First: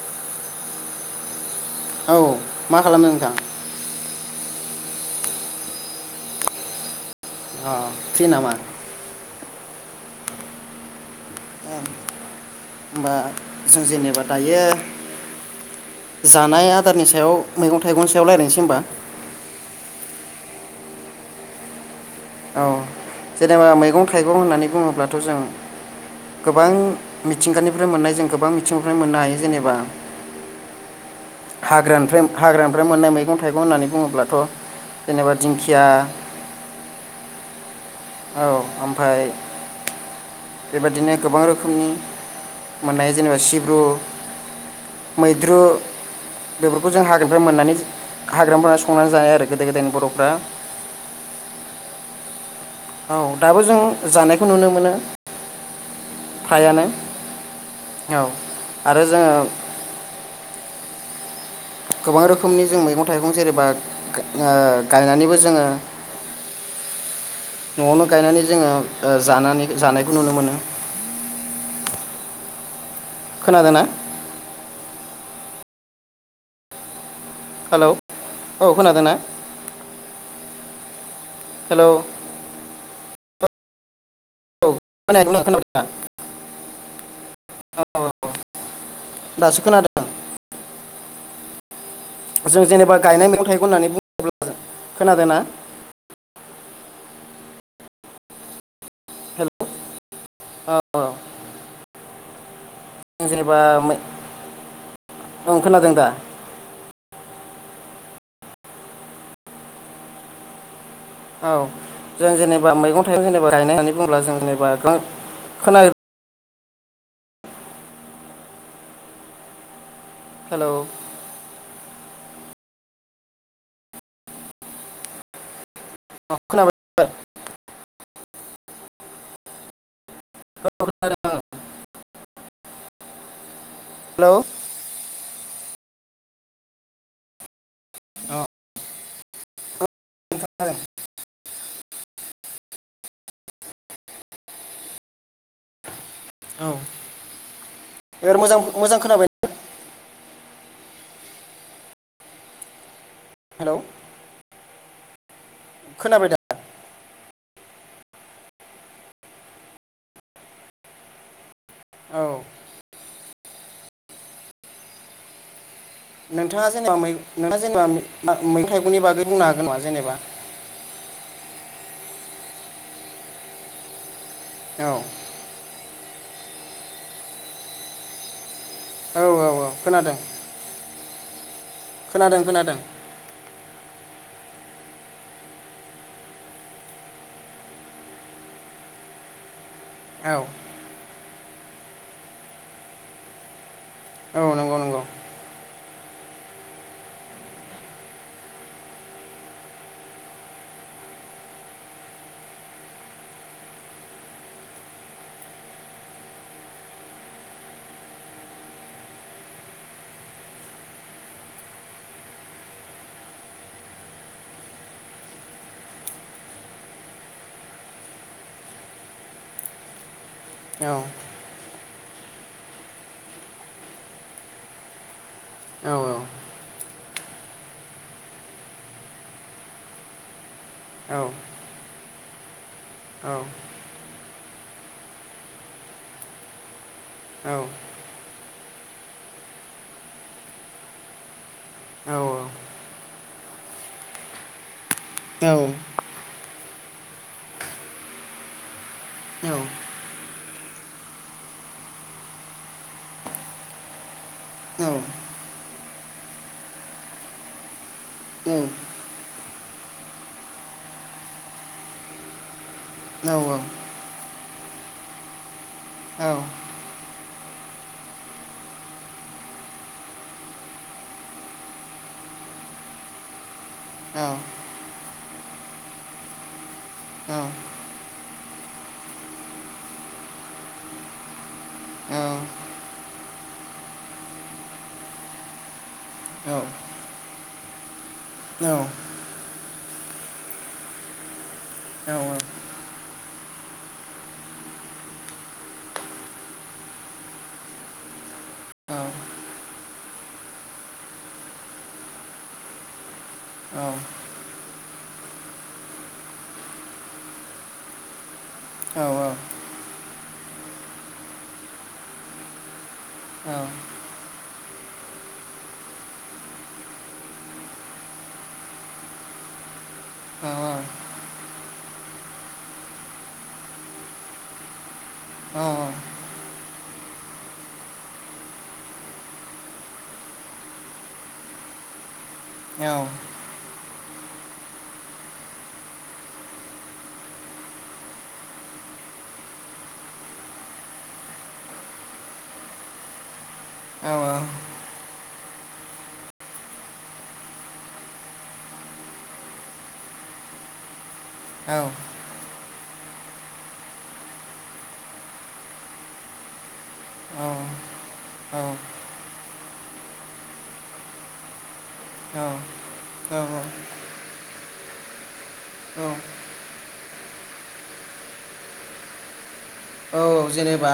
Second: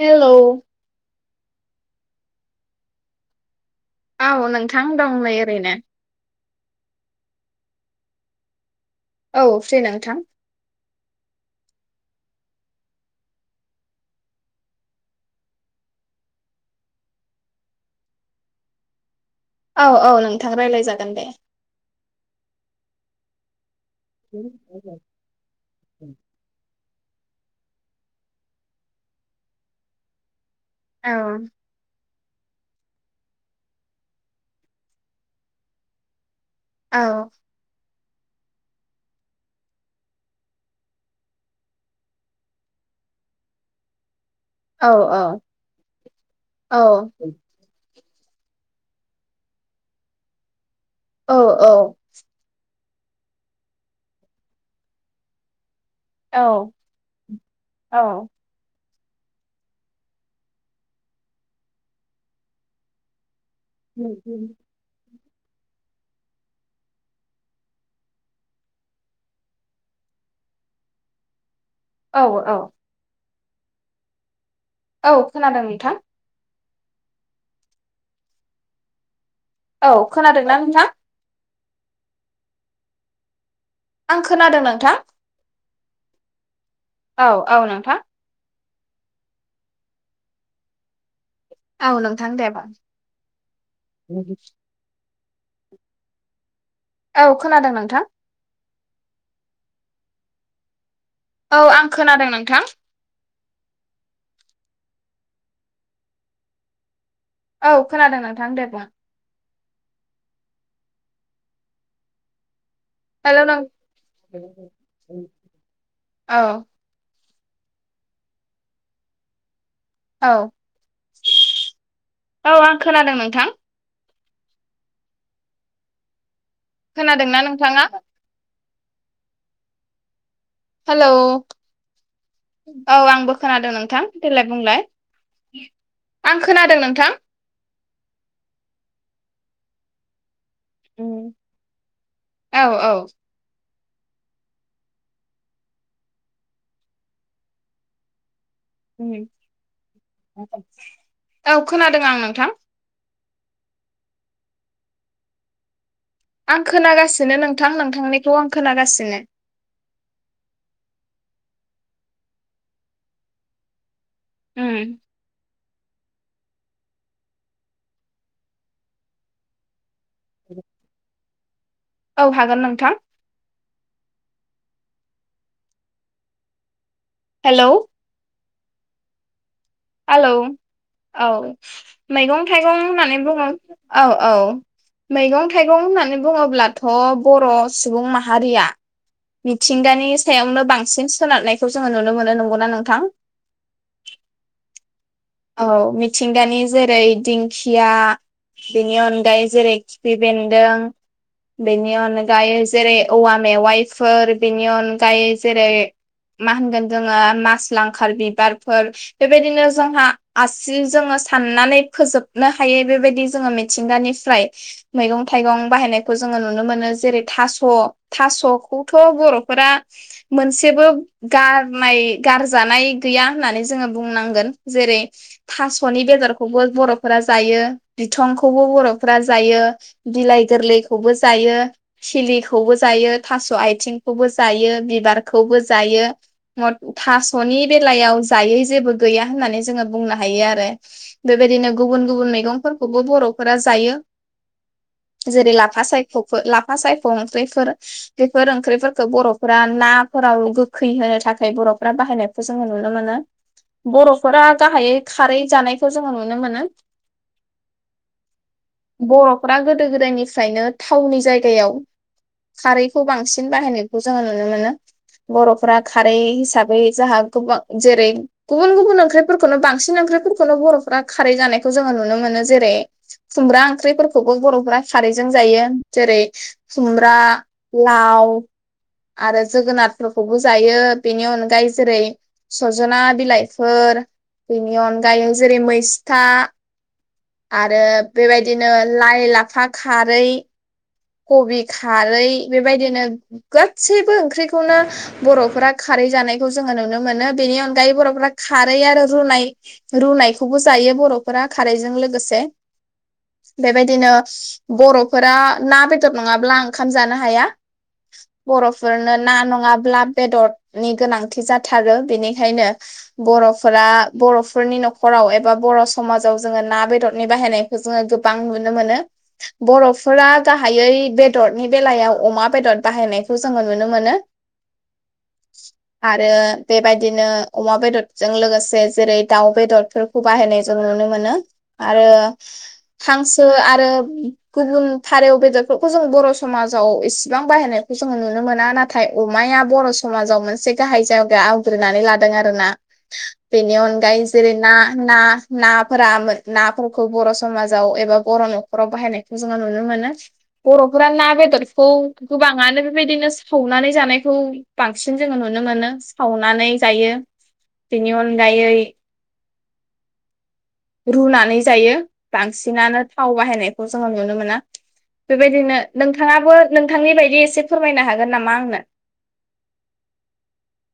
हेल औ मा खालामदों नोंथां औ नोंथां दं नै ओरैनो अ फ्रि नामा औ फ्रि नोंथां ओं होनबा जों जेनेबा दायो जानाय आदारनि सायाव मैगं थाइगंनि सायाव रायलायनसै होमबा औ औ नोंथां रायलाय जागोन दे औ जेनेबा मै गं थाइगं होननानै बुङोब्लाथ' जों गोबां मिथिंगानिफ्राय मोननाय जों गोबां मिथिंगानिफ्राय मोननो हायो जेनेबा औ हाग्रानिफ्राय हाग्रानिफ्राय मोननाय मैगं थाइगं होननानै बुङोब्लाथ' जेनेबा दिंखिया औ औ ओमफाय बेबादिनो गोबां रोखोमनि मोननाय जेनेबा सिब्रु औ मैद्रु औ बेफोरखौ जों हाग्रानिफ्राय मोननानै हाग्रायाव मोनना संनानै जाया आरो गोदाय गोदायनि बर'फ्रा औ औ औ दाबो जों जानायखौ नुनो मोनो औ फ्रायानो औ आरो जोङो गोबां रोखोमनि जों मैगं थाइगं जेरै बा गा ओ गायनानैबो जोङो न'आवनो गायनानै जोङो ओ जानानै जानायखौ नुनो मोनो औ औ खोनादों ना औ खोनादों नोंथां हेलौ औ खोनादों ना औ खोनादोंना नोंथां हेल' आं खोनादों नोंथां [unintelligible] औ औ औ नोंथां औ औ दासो खोनादों [inaudible] दे जों बुं जेनेबा गायनाय मैगं थाइगं होननानै बुङोब्ला जों खोनादों ना औ खोनादों नोंथां हेलौ अ अ औ आं खोनादों नोंथां जेनेबा [unintelligible] ओं खोनादों दा औ खोनादों नोंथां दे बुं औ जों जेनेबा मैगं थाइगं हेलौ जेनेबा नों गायनाय होननानै बुङोबा जों जेनेबा खोना औ औ हेलौ औ आं खोनादों नोंथां अ खोनाबाय खोनादोंना नोंथाङा हेलौ औ आंबो खोनादों नों थां हेलौ देलाय बुंलाय आं खोनादों नोंथां अ औ उम्म औ औ बेयार मोजां मोजां खोनाबाय औ खोनादों आं नोंथां हेलौ खोनाबाय दा आं खोनागासिनो नोंथां नोंथांनिखौ आं खोनागासिनो औ उम नोंथाङा जेनेबा मै नोंथाङा जेनेबा मै मैगं थाइगंनि बागै बुंनो हागोन नामा जेनेबा [inaudible] औ हागोन नोंथां औ हेलौ औ औ औ खोनादों आलौ औ खोनादों मैगं थाइगं खोनादों होननानै बुङो औ औ मैगं थाइगं होननानै बुङोब्लाथ' बर' सुबुं माहारिया मिथिंगानि औ सायावनो बांसिन सोनारनायखौ जोङो नुनो मोनो नंगौना नोंथां औ नंगौ नंगौ औ मिथिंगानि जेरै दिंखिया बेनि अनगायै जेरै खिफि बेन्दों बेनि अनगायै जेरै औवा मेवाइफोर बेनि अनगायै जेरै मा होनगोन जोङो मास लांखार बिबारफोर बेबायदिनो जोंहा आसि जोङो साननानै फोजोबनो हायै बेबायदि जोङो मिथिंगानिफ्राय मैगं थाइगं बाहायनायखौ जोङो नुनो मोनो जेरै थास' थास'खौथ' बर'फोरा मोनसेबो औ गार नाय गारजानाय गैया होननानै जोङो बुंनांगोन जेरै औ थासनि बेदरखौबो बर'फ फोरा जायो बिथंखौबो बर'फोरा जायो बिलाइ गोरलै खौबो औ जायो सिलिखौबो जायो औ थास' आइथिं खौबो जायो बिबारखौबो जायो औ थास'नि बेलायाव जायै जेबो गैया होननानै जोंङो बुंनो हायो आरो बेबायदिनो गुबुन औ गुबुन मैगंफोरखौबो बर' फोरा जायो। जेरै लाफासायखखो ला लाफा सायख' ओंख्रिफोर बेफोर ओंख्रिफोरखौ बर'फोरा औ नाफोराव गोखै होनो थाखाय बर'फोरा बाहायनायखौ जोंङो नुनो मोनो बर'फोरा गाहायै खारै जानायखौ जोंङो नुनो मोनो। औ फ्रा गोदो गोदायनिफ्रायनो थावनि जायगायाव खारैखौ बांसिन बाहायनायखौ जोङो नुनो मोनो बर'फोरा खारै हिसाबै जाहा गोबां जेरै गुबुन गुबुन ओंख्रि खौनो बांसिन ओंख्रिफोरखौनो बर'फोरा खारै जानायखौ जोंङो नुनो मोनो जेरै खुमब्रा ओंख्रिफोरखौबो बर'फोरा खारैजों जायो जेरै खुमब्रा लाव आरो जोगोनारफोरखौबो जायो बेनि अनगायै जेरै सजना बिलाइफोर बिनि अनगायै जेरै मै था आरो बेबायदिनो लाइ लाफा खारै कबि औ खारै औ बेबायदिनो गासैबो ओंख्रिखौनो बर'फोरा खारै जानायखौ जोंङो नुनो मोनो बेनि अनगायै बर'फोरा खारै औ आरो रुनाय रुनायखौबो जायो बर'फोरा खारैजों लोगोसे बेबायदिनो बर'फोरा ना बेदर नंङाब्ला ओंखाम जानो हाया। बर'फोरनो ना नंङाब्ला बेदरनि गोनांथि जाथारो बेनिखायनो बर'फोरा बर'फोरनि न'खराव एबा बर' समाजाव जोंङो ना बेदरनि बाहायनायखौ जोंङो गोबां नुनो मोनो बर'फोरा गाहायै बेदरनि बेलायाव अमा बेदर बाहायनायखौ जोंङो नुनो मोनो। आरो बेबायदिनो अमा बेदरजों लोगोसे जेरै दाउ बेदरफोरखौ बाहायनाय जों नुनो मोनो आरो हांसो आरो गुबुन फारौ बेदरफोरखौ जों बर' समाजाव इसेबां बाहायनायखौ जोङो नुनो मोना नाथाय अमाया बर' समाजाव मोनसे गाहाय जायगा आवग्रिनानै लादों आरोना बिनि अनगायै जेरै ना ना नाफोरा [unintelligible] नाफोरखौ बर' समाजाव एबा बर' न'खराव बाहायनायखौ जोङो नुनो मोनो बर'फोरा ना बेदर खौ गोबां आनो बेबायदिनो सावनानै जानायखौ बांसिन जोंङो नुनो मोनो सावनानै जायो बेनि अनगायै रुनानै जायो। बांसिनानो थाव औ बाहायनायखौ जोङो नुनो मोना। बेबायदिनो नोंथाङाबो नोंथांनि बायदि एसे फोरमायनो हागोन नामा आंनो? औ जेनेबा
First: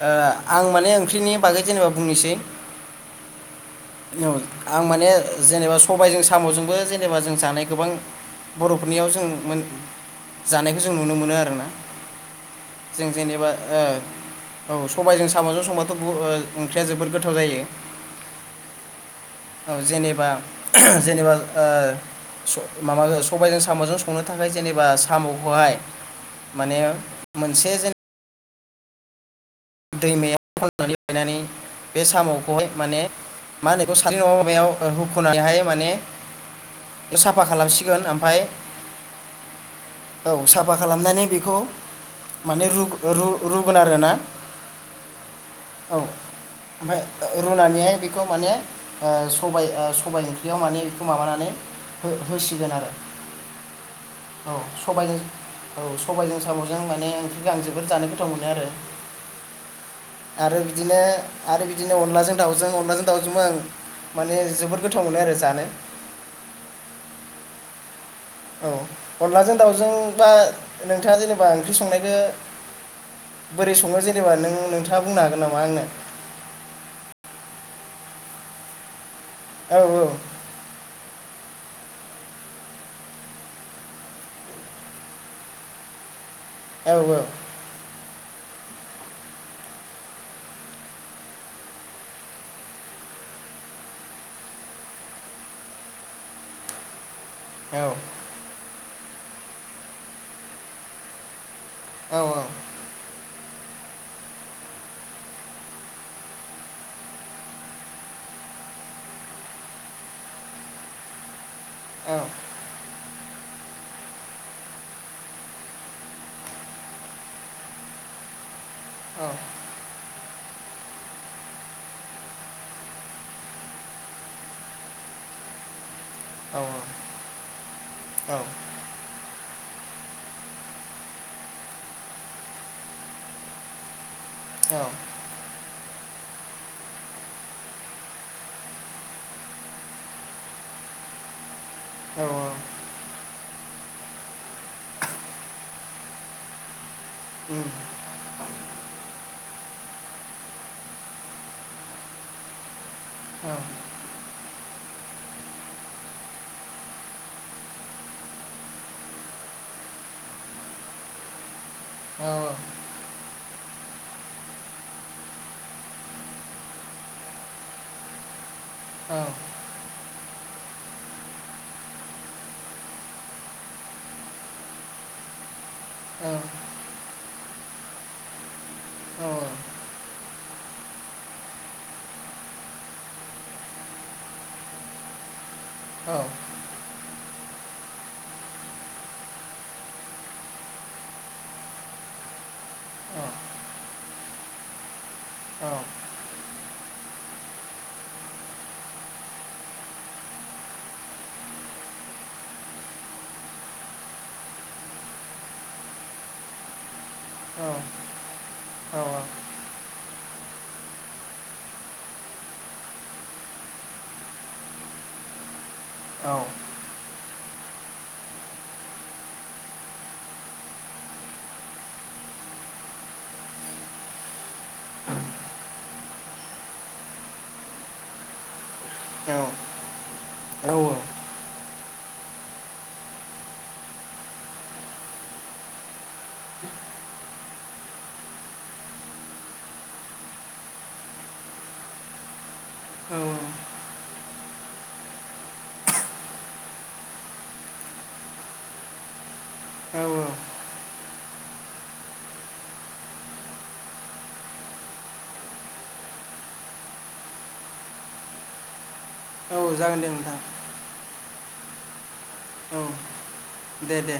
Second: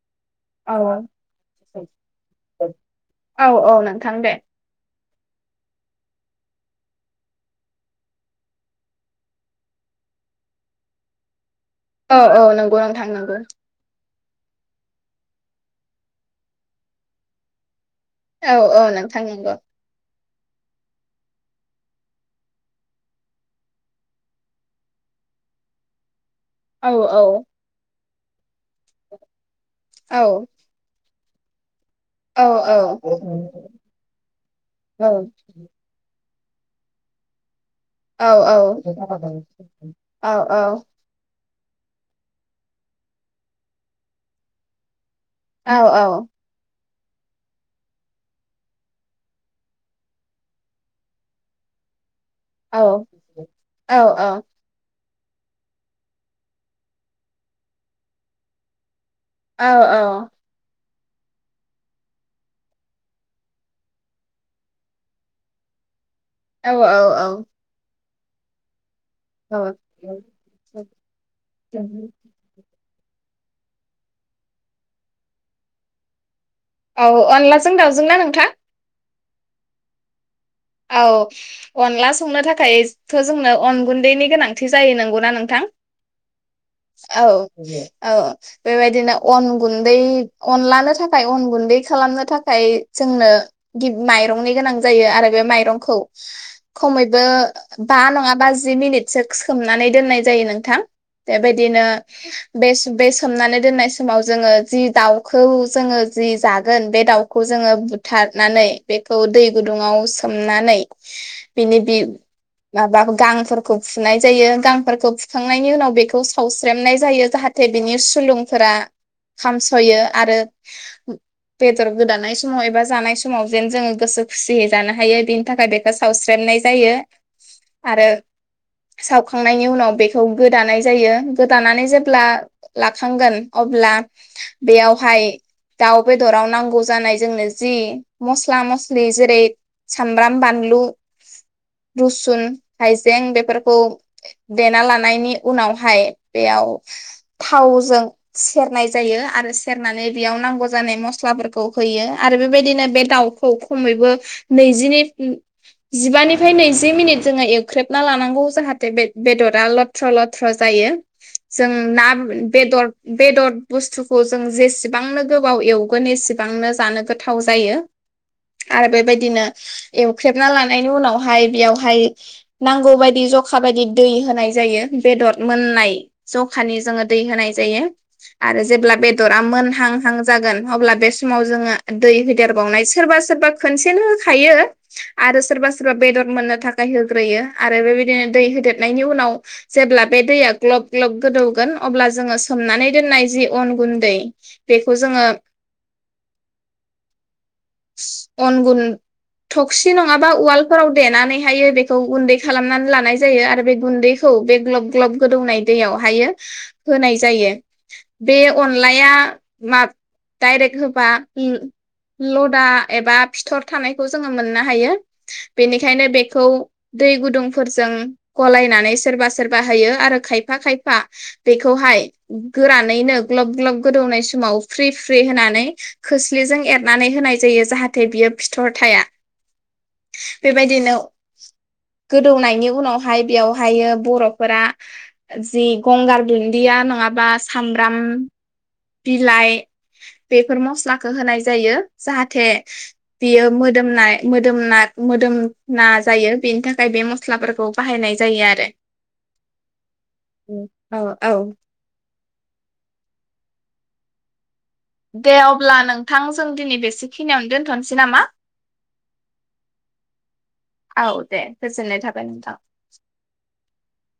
ओ आं औ माने ओंख्रिनि बागै जेनेबा बुंनोसै। औ आं माने जेनेबा सबाइजों साम साम'जोंबो जेनेबा जों जानाय गोबां बर'फोरनियाव जों मोन जानायखौ जों नुनो मोनो आरोना। औ औ नंगौ नोंथां जों नंगौ। जेनेबा औ सबाइजों साम'जों संबाथ' बु ओ ओंख्रिया जोबोद गोथाव जायो। औ औ नों औ जेनेबा जेनेबा ओ स माबा सबाइजों साम'जों संनो थाखाय जेनेबा साम'खौहाय माने औ औ मोनसे जेन औ दैमायाव [unintelligible] [unintelligible] बे औ साम'खौहाय माने औ मा होनो बेखौ [unintelligible] औ हुख'नानैहाय माने साफा खालामसि औ औ औ साफा औ। खालामनानै बेखौ माने रुग-रु-रुगोन आरोना। औ औ। ओमफाय रुनानैहाय बेखौ माने ओ सबाइ ओ सबाइ ओंख्रियाव माने इखो माबानानै हो-होसिगोन आरो औ औ सबाइजों औ सबाइजों साम'जों माने ओंख्रिखो आं जोबोद जानो गोथाव मोनो आरो। औ औ। आरो बिदिनो आरो बिदिनो अनलाजों दाउजों अनलाजों दाउजोंबो आं माने जोबोद गोथाव मोनो आरो जानो। औ औ औ। औ अनलाजों दाउजों बा नोंथाङा जेनेबा ओंख्रि संनायखो बोरै सङो जेनेबा नों नोंथाङा बुंनो हागोन नामा आंनो? औ अनलाजों दाउजोंना नोंथां? औ औ औ अनला संनो थाखायथ' जोंनो अन गुन्दैनि गोनांथि जायो नंगौना नोंथां? औ औ बेबायदिनो अन गुन्दै अनलानो थाखाय अन गुन्दै खालामनो थाखाय जोंनो माइरंनि गोनां जायो आरो बे मायरंखौ खमै बो औ बा नङाबा जि मिनिटसो सोमनानै दोननाय जायो नोंथां। बेबाय दिनो औ बे बस सोमनानै दोननाय समाव जोङो जि दाउखौ जोङो जि जागोन बे दाउखौ जोङो बुथारनानै बेखौ दै गुदुङाव सोमनानै बिनि औ माबा गांफोरखौ फुनाय जायो। गांफोरखौ फुखांनायनि उनाव बेखौ सावस्रेमनाय जायो जाहाथे बिनि सुलुंफोरा खामस'यो। आरो बेदर गोदानाय समाव एबा जानाय समाव जेन जोङो गोसो खुसियै जानो हायो थाखाय थाखाय बे सावस्रेमनाय जायो। आरो साव खांनायनि उनाव बेखौ गोदानाय जायो गोदानानै जेब्ला लाखांगोन अब्ला औ औ बेयावहाय दाउ बेदराव नांगौ जानाय जोंनो जि मस्ला मस्लि जेरै सामब्राम बानलु औ औ रुसुन हाइजें बे फोरखौ देना लानायनि उनावहाय बेयाव उम थावजों सेरनाय जायो आरो सेरनानै बेयाव नांगौ जानाय मस्लाफोरखौ होयो। आरो बेबायदिनो बे औ दाउखौ खमैबो नैजि जिबानिफ्राय नैजि मिनिट जोङो एवख्रेबना लानांगौ जाहाथे बे बेदरा लथ्र' लथ्र' जायो। जों ना औ बेदर बेदर बुस्थुखौ जों जेसेबांनो गोबाव एवगोन एसेबांनो जानो गोथाव जायो। आ औ बिदिनो एवख्रेबना लानायनि उनावहाय बेयावहाय नांगौ बायदि जखा बायदि दै होनाय जायो बेदर मोननाय जखानि जोंङो दै होनाय जायो आरो जेब्ला औ बेदरामोन हां हां जागोन अब्ला बे समाव जों दै होदेरावनाय सोरबा सोरबा खोनसेनो होखायो आरो सोरबा सोर बा बेदर मोननो थाखाय हो होग्रोयो आरो बेबायदिनो दै होदेरनायनि उनाव जेब्ला बे दैया ग्लब ग्लब गोदौगोन अब्ला जोङो सोमनानै दोननाय जि अन गुन्दै बेखौ जोङो औ अनगुन टक्सि नङाबा उवालफोराव देनानैहायो बेखौ गुन्दै खालामनानै लानाय जायो आरो बे गुन्दैखौ बे ग्लब ग्लब गोदौनाय दैयावहायो। होनाय जायो औ औ बे औ अनलाया मा डाइरेक्ट होबा ल' लदा एबा फिथर थानायखौ जोङो मोननो हायो। बेनिखायनो औ बेखौ दै गुदुंफोरजों गलायनानै सोरबा सोरबा होयो आरो खायफा खायफा बेखौहाय गोरानैनो ग्लब ग्लब गोदौनाय समाव फ्रि फ्रि होनानै खोस्लिजों एरनानै होनाय जायो जाहाथे बियो फिथर थाया औ बेबायदिनो गोदौनायनि उनावहाय बेयावहायो बर'फोरा जि गंगार दुन्दिया नङाबा सामब्राम बिलाइ बेफोर मस्लाखौ होनाय जायो जाहाथे औ बियो मोदोमनाय मोदोमना मोदोमना जायो बेनि थाखाय बे मस्लाफोरखौ बाहायनाय जायो आरो। औ औ औ दे अब्ला नोंथां जों दिनै बेसेखिनियावनो दोन्थ'नोसै नामा औ जागोन दे नोंथां औ दे गोजोन्नाय थाब औ दे दे